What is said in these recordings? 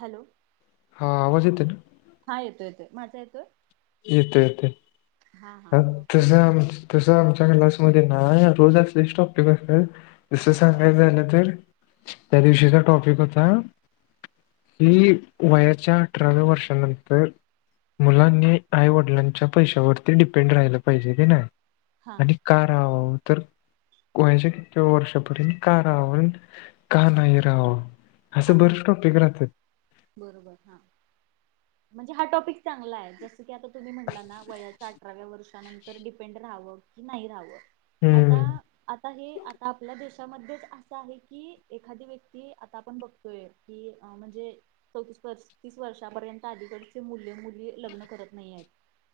Hello. हा आवाज येतोय न. हा येतो येतोय, माझा येतोय? येतोय येतोय. हा हा ह ओके. तसं आम तस आमच्या क्लासमध्ये ना, रोज असलेच टॉपिक असत्यात. तसं सांगाय झालं तर, त्या दिवशीचा टॉपिक होता की वयाच्या अठराव्या वर्षानंतर मुलांनी आईवडिलांच्या पैशावरती डिपेंड राहिलं पायजे की नाय, हा अणि का राहाववं तर वयाच्या कितव्या वर्षापर्यंत का राहावे का न्हाई राहावं. हा असं हा बरच टॉपिक राहत्यात. बरोबर हा, म्हणजे हा टॉपिक चांगलाय जसं की आता तुम्ही म्हटला ना वयाचा आठ् अठराव्या वर्षानंतर डिपेंड राहावं की नाही राहावं आता हम्म आता हे आता आपल्या देशामध्येच असं आहे की, एखादी व्यक्ती आता आपण बघतोय कि अं म्हणजे चौतीस पस्तीस वर्षापर्यंत अलीकडचे मुले मुली लग्न करत नईयेत.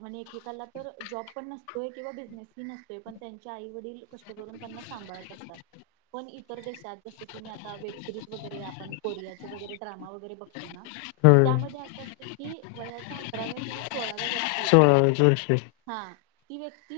अन् एकेकाला तर, जॉब पण नसतोय किंवा बिझनेस ही नसतोय पण त्यांच्या आईवडील कष् त करून त्यांना सांभाळत असतात पण इतर देशात जस की मी आता वेब सिरीज वगैर, आपण कोरियाचे वगैरे ड्रमा वगैरे बघ एना त होय त्यामध्ये असं असतं की वयाच्या अठराव्या किंवा सोळाव्या वर्षी सोळाव्याच वर्षी. हा, ती व्यक्ती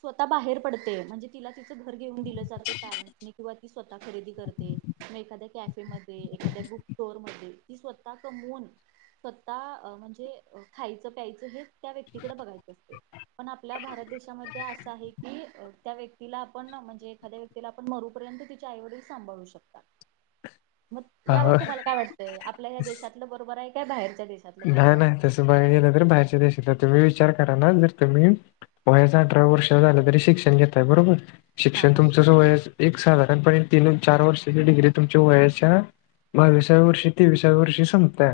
स्वतः बाहेर पडते म्हणजे तिला तिचं घर घेऊन दिलं जाते पॅरेंटसनी किंवा स्वतः खरेदी करते, म एखाद्या कॅफेम ते, एखाद्या बुक स्टोर मध्ये ती स्वतः कमवून, स्वतः अ म्हणजे अ खायचं प्यायचं हे त्या व्यक्तीकडे बघायचं असते. पण आपल्या भारत देशामध्ये असं आहे की अ त्या व्यक्तीला आपण म्हणजे एखाद्या व्यक् तिला आपण मरूपर्यंत तिचे आई वडील सांभाळू शकता. म यावर हा तुम्हाला काय वाटतंय? आपल्या ह्या देशातलं बरोबराय काय बाहेरच्या देशात न्हाय, न्हाय, तसं बघाय गेलं तर बाहेरच्या देशाचा तुम्ही विचार करा ना जर तुम्ही वयाच्या अठराव वर्ष झालं तरी शिक्षण घेताय बरोबर, हा शिक्षण बरोबर तुमचंच वयाच् एक साधारणपणे तीन चार वर्षाची डिग्री तुमच्या वयाच्या बावीसाव्या वर्षी, तेवीसाव्या वर्षी संपत्या.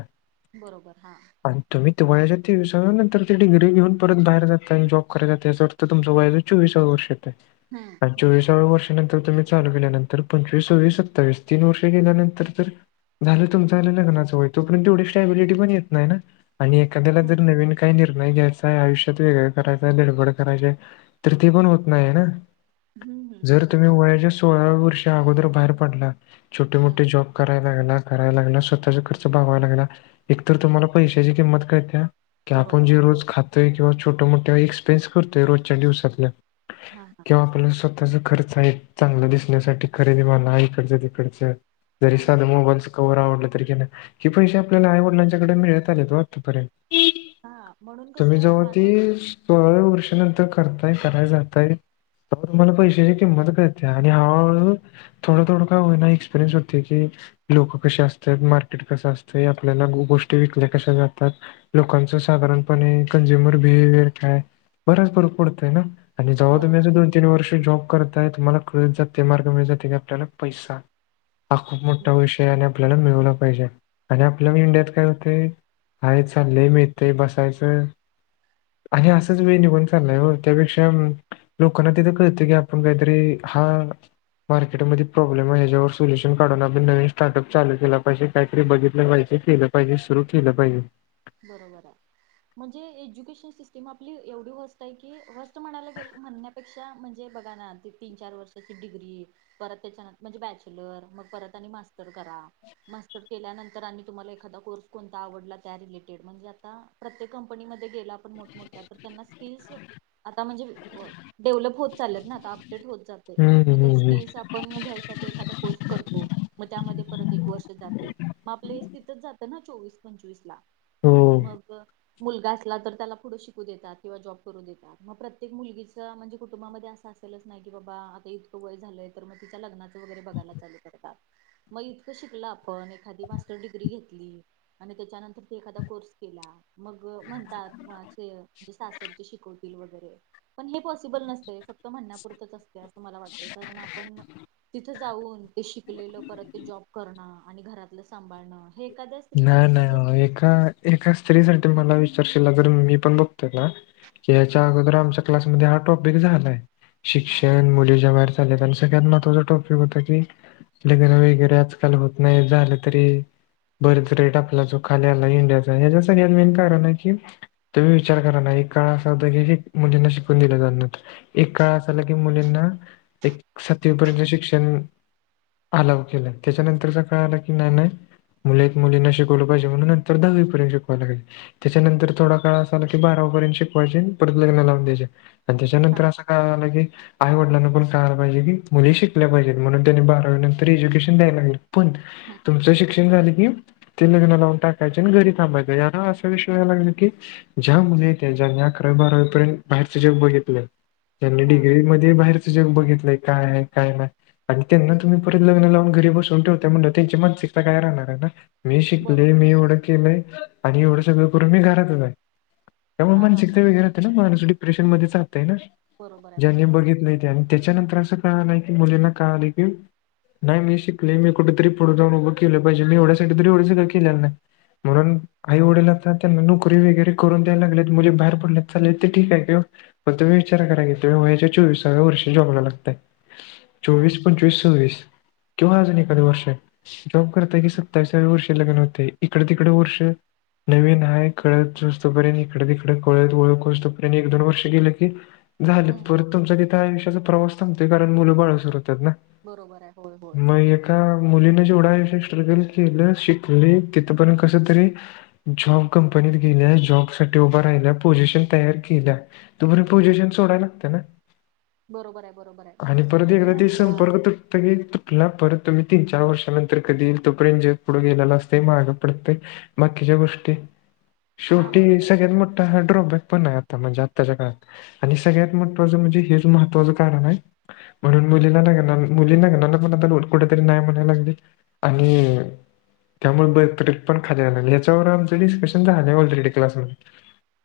बरोबर हां. आणि तुम्ही ते वयाच्या तेविसाव्या नंतर, ते डिग्री घेऊन परत बाहेर जाताय आणि जॉब कराय जाताय सोड त तुमचा वयाच्या चोवीसाव्या वर्षी येतय हम्म आण हम्म चोवीसाव्या वर्ष नंतर तुम्ही चालू केल्यानंतर, पंचवीस, सव्विस, सत्तावीस, तीन वर्ष गेल्यानंतर तर झालं तुमचं आणि लग्नाचं वय, तोपर्यंत एवढी स्टबिलिटी पण येत नाही ना आणि एखाद्याला हम्म जर नवीन काई निर्णय घ्यायचाय आयुष्यात, वेगळं करायचांय, धडपड करायचंय, तर ते पण होत नाईय ना. हम्म हम्म, जर तुम्ही बरोबर वयाच्या सोळाव्या वर्षा अगोदर बाहेर पडला छोटे हम्म मोठे जॉब कराय- लग्न करायला लागला, स्वतःचा खर्च भागवायला लागला. तर हम्म तुम्हाला पैशाची किंमत कळतेया की आपण बरोबर जि आहे रोज होय खात य किंवा छोट्या मोठ्या एक्सपिरयन्स करतोय रोजच्या दिवसातल. हा हा. तेव्हा आपल्याला स्वतःचा खर्च आहे चांगल दिसण्यासाठी खरेदी म्हना इकडच तिकडच हा जरी हा साधं मोबाईलचं कवर आवडलं तरी घेनार हे पैसे आपल्याला आई वडिलांच्याकडे मिळत आलेत हो आत्तापर्यंत. हा म्हणून तुम्ही कसं जव्हा माणूस तिच सोळाव्या वर्षानंतर करताय कराय जाताय तुम्हाला पैशाची किंमत कळते आणि हळूहळू थोडं थोडं का हो एक्पिरियनस होते की. लोक कसे असतात, मार्केट कसं असतंय आपल्याला गु गोष्ट- ते विकल्या कशा जातात लोकांचं साधारणपणे कंजूमर भीवेयर काय? बराच फरक पडतोय ना. आणि जव्हा तुम्ही अस बरोबर आहे दोन तीन वर्ष जॉब करताय तुम्हाला कळत जातय मार्ग मिळत जातय आपल्याला पैसा हा खुप मोठा हम्म, विषय आणि आपल्याला मिळवला पाहिजे आणि आपल्या इंडियात काय होत ते आई चाललंय मिळतंय बसायचं. आणि असाच वेळ निघून चाललाय हो त्यापेक्षा लोकांना तिथ कळतय की आपण कायतरी हा. मार्केटमध्ये प्रॉब्लेम ह्याच्यावर सोल्यूशन काढून आपण नवीन स्टार्टअप चालू केला पाहिजे. काहीतरी बघितलं पाहिजे केलं पाहिजे सुरू केलं पाहिजे. बरोबर हाय. म्हणजे एज्युकेशन सिस्टीम आपली एवढी व्हस्ट आहे की व्हस्ट म्हणायला गे म्हणण्या पेक्षा म्हणजे बघा ना ती तीन चार वर्षाची डिग्री. परत त्याच्यान म्हणजे बॅचलर मग परत आणि मास्टर करा. मास्टर केल्यानंतर आणि तुम्हाला एखादा कोर्स कोणता आवडला त्या रिलेट. म्हणजे आता प्रत्येक कंपनीमध्ये गेला पण मोठमोठ्या तर त्यांना स्किल्स आता म्हणजे डेव्हलप होत चालत ना आता अपडेड होत चाल हम्म मग हम्म त्या हम्म. स्किल्स- आपण घ्यायसाठी एखादा कोर्स करतो मग त्यामध्ये परत एक वर्ष जातय मग आपलं हे तिथच जातं ना चोवीस पंचवीस ला हो मग. मुलगा असला तर त्याला पुढं शिकू देतात किंवा जॉब करू देतात मग प्रत्येक मुलगीचं म्हणजे कुटुंबामध्ये असं अस नाही की बाबा आता इतकं वय झालंय तर मग तिच्या लग्नाचं वगैरे बघायला चालू करतात. मग इतकं शिकलं आपण एखादी मास्टर डिग्री घेतली आणि त्याच्यानंतर ते एखादा कोर्स केला मग म्हणतात च सासरची शिकवतील वगैरे पण हे पॉसिबल नसते फक्त म्हणण्यापुरतंच असते असं मला वाटत कारण आपण तिथ जाऊन ते शिकलेलं परत ते जॉब करणं आणि घरातलं सांभाळणं हे एखाद्या स्त्रीला नाही म्हणजे जर नाही एका एका स्त्री साठी मला विचारशीलील जर मी पण बघतोय ना. याच्या अगोदर आमच्या क्लासमध्ये हा टॉपिक झालाय, हा हा शिक्षण मुली ज सगळ्यात महत्वाच टॉपिक होत की लग्न वगैरे आजकाल होत नाही झालं तरी. बर्थ रेट आपला जो खाली आला इंडियाचा ह्याच्या सगळ्यात मेन कारण आहे की तुम्ही विचार करा ना एक काळ असा होता की मुलींना शिकून दिलं जात नव्हत एक काळ असला की मुलींना एक सातवीपर्यंत शिक्षण अलाव केलय त्याच्यानंतरचा काळ आला की नाही नाही मुलेत मुलींना शिकवलं पाहिजे म्हणून नंतर दहावीपर्यंत शिकवाय लागले. त्याच्यानंतर थोडा काळ असा आला की बारावी पर्यंत शिकवायचे परत लग्न लावून द्यायच आणि त्याच्यानंतर असं हा लगी आईवडलांना पाहिजे की मुली शिकल्या पाहिजव म्हणून त्यांनी बारावी नंतर एज्युकेशन द्याय लागल. पण हं तुमचं शिक्षण की ते लग्न लावून टाकायचे आणि घरी थांबायचं असं विषय लागल की. ज्या मुलींना अकरावी बारावी पर्यंत बाहेरच जग बघितले. त्यांनी हा डिग्री मध्ये बाहेरच जग बघितलंय काय आहे काय नाही. आणि त्यांना तुम्ही परत लग्न लावून घरी बसवून ठेवता म्हण त्यांची मानसिक सगळ्या राहणार ना मी एवढा शिकलो बरोबर मी आहे. एवढा केलंय आणि एवढ सगळं करून मी घरातच आहे त्यामुळे हा हा हा मानसिकता वगैरे होते ना. [unintelligible] ऑपरेशन मध्ये जातयना बरोबर आहे ज्यांनी बरोबर आहे. बघितलं त्यांनी. याच्यानंतर असं कळालं की मुलींना कळाले की नाही मी शिकलेली आहे कुठेतरी कुठे पुढे जाऊन उभा. केलं पाहिजे मी एवढा साठी एवढं सगळं केलं नाही. म्हणून आई वडील [unintelligible] री वगैरे करून दाय लागलेत, मुली बाहेर पडल्यात चालेल ते ठीक आहे घ- पण तुम्ही विचार करा की, तुम्ही वया त चोवीस वर्षां ला जॉब लागताय. हा चोवीस पंचवीस सव्वीस केव्हा अजून एखाददी वर्ष आहे. जॉब करताय की सत्तावीसाळी वर्ष लग्न होते इकडे तिकडे वर्ष. नवीन आहे कळत असस्तपर्यंत इकडं तिकडं तिकड कळत ओळखस्तपर्यंत एक दोन वर्ष गेलं की. झालं हम्म परत तुमचा तिथं आयुष्याचा प्रवास थांगतोय कारण मुलं बाळ सुर होतात ना. बरोबर आहे होय होय. मग एका मुलीने जेवढा आयुष्यात स्ट्रगल केलं शिकले तिथपर्यंत कसं तरी. जॉब कंपनीत गेल्या, जॉब साठी उभा राहिल्या, पोझिशन तयार केल्या. तोवर हम्म पोजिशन सोडायलाग त्याना नांव. बरोबर आहे बरोबर आहे आणि जसं की परत तुम्ही एकदा ते म्हंटला संपर्क तुटत की तुटला परत तुम्ही तीन चार वर्षालापर्यत, तर कधी येईल तोपर्यंत जग पुढं गेलेला असतं माग पडते बाकीच्या गोष्टी. हा शेवटी बरोबर आहे. सगळ्यात मोठा ड्रॉबॅक पण आहे आता म्हणजे आत्ताच्या काळात. आणि सगळ्यात महत्वाचं म्हणजे हेच महत्त्वाचं कारण आहे. म्हणून मुलीला लग्न नाही घेणार मुली ना घेणार मण कुठेतरी नाही म्हणायला लागली. आणि. त्यामुळें बर पण खाली यायलागय यांच्यावर आमचं डिस्कशन झालं ऑलरेडी क्लास मध्ये.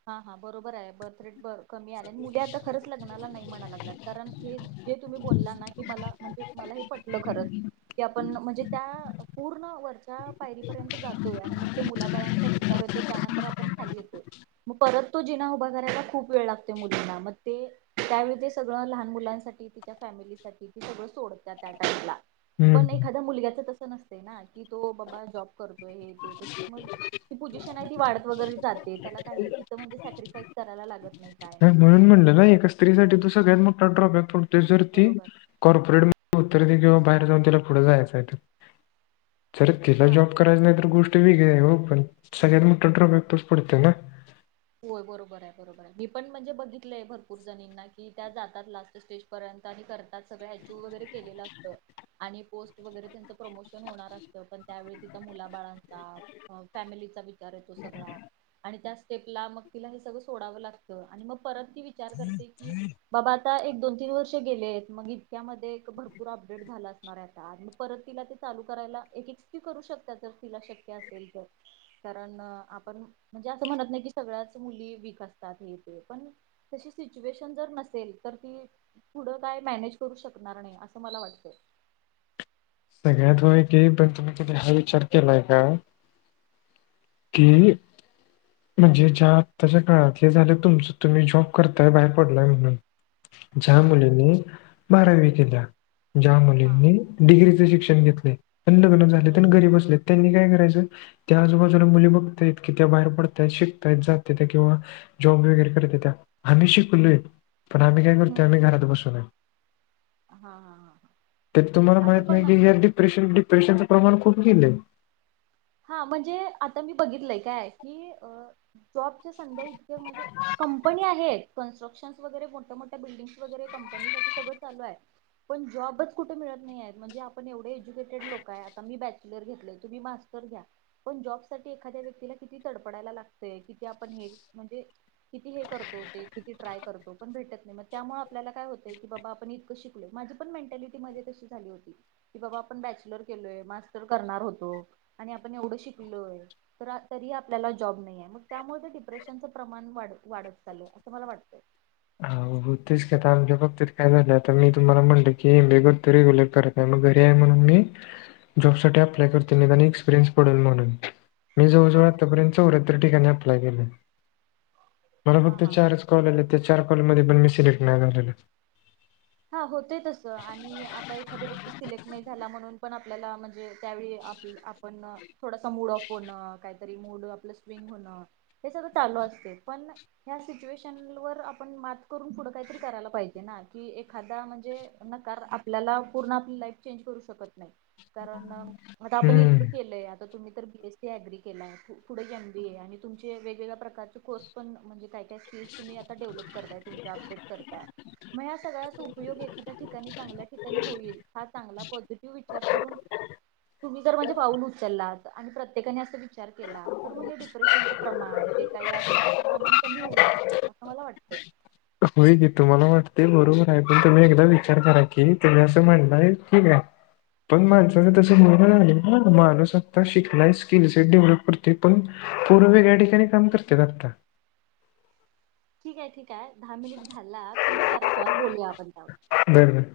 हा हा बरोबर आहे बर्थ रेट कमी आल्या आणि मुली आता खरंच लग्नाला नाही म्हणा लागल्यात कारण हे जे तुम्ही बोलला ना कि मला म्हणजे मला हे पटलं खरंच की आपण म्हणजे त्या. पूर्ण वरच्या पायरीपर्यंत जातोय आणि मग ते मुलाबाळांचा विचार होेतो त्यानंतर आपण खाली येतोय. मग परत तो जिना उभा करायला खूप वेळ लागते मुलींना मग ते, त्यावेळी ते सगळं लहान मुलांसाठी तिच्या फॅमिलीसाठी त सगळं सोडतात त्या टाइमला. हम्म. पण एखादा मुलग्याच तसं नसतय ना की तो बाबा जॉब करतोय हे ती मग. ती पोझिशन आहे ती वाढत वगैरे जाते त्या काही तिथं म्हणजे सॅक्रीिफाईस करायला लागत. नाही काय नाही म्हणून म्हणलं ना, एका स्त्रीसाठी तो सगळ्यात मोठा ड्रॉप आहे पण त जर ती. बरोबर कॉर्पोरेट मध्ये उत्तर दे किंवा बाहेर जाऊन तिला पुढं जायचं आहे. तर जर तिला हा जॉब करायचा नाय गोष्टी वेगळी आहे पण सगळ्यात मोठा ड्रॉप बॅक तसेच पडतंय ना. होय बरोबर आहे बरोबर आहे. मी पण म्हणजे बघितलंय भरपूर जणींना की त्या जातात लास्ट स्टेज. पर्यंत आणि करतात सगळं आय क्यु वगैरे केलेलं असतं. आणि पोस्ट वगैरे त्यांचं प्रमोशन होणार असतं पण त्यावेळी तिथं मुला बाळांचा. हो फॅमिलीचा विचार येतो सगळा आणि त्या. तेला मग तिला हे सगळं सोडावं लागतं आणि मग परत ती विचार करते की बाबा. आता एक दोन तीन वर्ष गेले, आहेत मग इतक्यामध्ये एक भरपूर अपडेट झाला असणार आहे आता. परत तिला ते चालू करायला एकच करू शकतात जर तिला शक्य असेल तर. कारण आपण म्हणजे असं म्हणत नाही की. सगळ्यांचं मुली वीक असतात हे तेे पण तशी सिच्युएशन जर नसेल तर ती, पुढं काय मॅनेज करू शकणार नाही असं मला वाटतंय. सगळ्यात होय की पण तुम्ही कधी हा विचार केलाय का. कि. म्हणजे ज्या आत्ताच्या काळातल झालं तुमच तुम्ही जॉब करताय बाहेर पडलाय म्हणून. ज्या हा हा मुलींनी बारावी केल्या, ज्या हा मुलींनी डिग्री च शिक्षण घेतलय, लग्न बर. झालेत न घरी बसलेत त्यांनी काय करायचं त्या आजोबाजु मुली बघतायत कि त्या बाहेर पडतायत शिकतायत जात्यात किंवा जॉब वगैरे करतेत्या आम्ही शिकलोय पण आम्ही काय हम्म. करतोय आम्ही घरात बसूनय. हा हा हा हा. तर तुम्हाला असं माहीत पण नाही की या डिप्रेशन डिप्रेशनचं प्रमाण खूप गेलंय. हा म्हणजे आता मी बघितलंय काय की जॉबच्या संध्या इतक्या म्हणजे कंपनी आहेत कन्स्ट्रक्शन्स वगैरे मोठ्या मोठ्या बिल्डिंग्स वगैरे कंपनीसाठी सगळं चालूय. पण जॉबच कुठे मिळत नाहीत म्हणजे आपण एवढे एज्युकेटेड लोक आहे आता मी बॅचलर घेतलेय तुम्ही मास् घ्या पण जॉब साठी एखाद्या व्यक्तीला किती तडपडायला लागतय किती आपण हे म्हणजे. किती हे करतो ते किती ट्राय करतो पण भेटत नाही मग त्यामुळे आपल्याला काय होतंय की बाबा आपण इतकं शिक माझी पण मेंटॅलिटी मध्ये तशी झाली होती. कि बाबा आपण बॅचलर केलोय मास्टर करणार होतो आणि आपण एवढं शिकलोय. तर तरी आपल्याला जॉब नाही आहे मग त्यामुळे ते डिप्रेशनचं प्रमाणढ वाढत चालय असं मला वाटतय. अ हो तेच काता आमच्या बाबतीत काय झालं आता मी तुम्हाला म्हणत की हे बे करतो रेग्यलर करत. मग घरी आहे म्हणून मी जॉब साठी अप्लाय करते नाही आणि एक्सपिरियन्स पडेल म्हणून. मी हा जवजवळ हा आपर्यंत चौऱ्यातर ठिकाणी अप्लाय केलं मला हा फक्त हा हा चार कॉल आ त्या चार कॉल मध्ये पण मी सिलेक्ट नाही झाले. हा होते तसं आणि आता एखाद्या व्यक्ती सिलेक्ट नाही झाला म्हणून पण आपल्याला म्हणजे त्यावेळी आप पण थोडासा मूड ऑफ होण काहीतरी मूड आपलं स्विंग होणं. हे सगळं चालू असते पण ह्या सिचुएशन वर आपण मात करून पुढं काहीतरी करायला पाहिजे ना की एखादा म्हणजे नकार आपल्याला पूर्ण आपली लाईफ चेंज करू शकत नाही. कारण मता आपण इतकं. हम्म केलंय आता तुम्ही तर बी एस सी अग्री केला आहे एम ए आणि तुमचे वेगवेगळ्या प्रकारचे कोर्स. णे का का स्कल्स तुम्ही आता डेव्हलप करतायम अपडेट करतायग सगळ्या उपयोग एखाद्या ठिकाणी चांगल्या ठिकाणी होईल हा पॉझिटिव्ह. विचार करून तुम्ही ज माणझे पाऊून उचललात आणि प्रत्येकाने अस विचार केला तर म्हणजे डिप्रेशनचं प्रमाण जे काही आहे त्याचं प्रमाण कमी होऊ शकतं असं मला वाटतं. होय गे तुम्हाला वाटते बरोबर आहे पण तुम्ही एकदा विचार करा की तुम्ही असं म्हणलंय. ठीक आहे पण माणसाच तस मुलं झाले ना माणूस आता शिकलाय स्किलस डेव्हलप करते पण पूर्ववेेगळ्या ठिकाणी काम करते आता. ठीक आहे ठीक आहे दहा मिनिट झाला तुम्ही करा कॉल बोलूया आपण त्यावर बर ब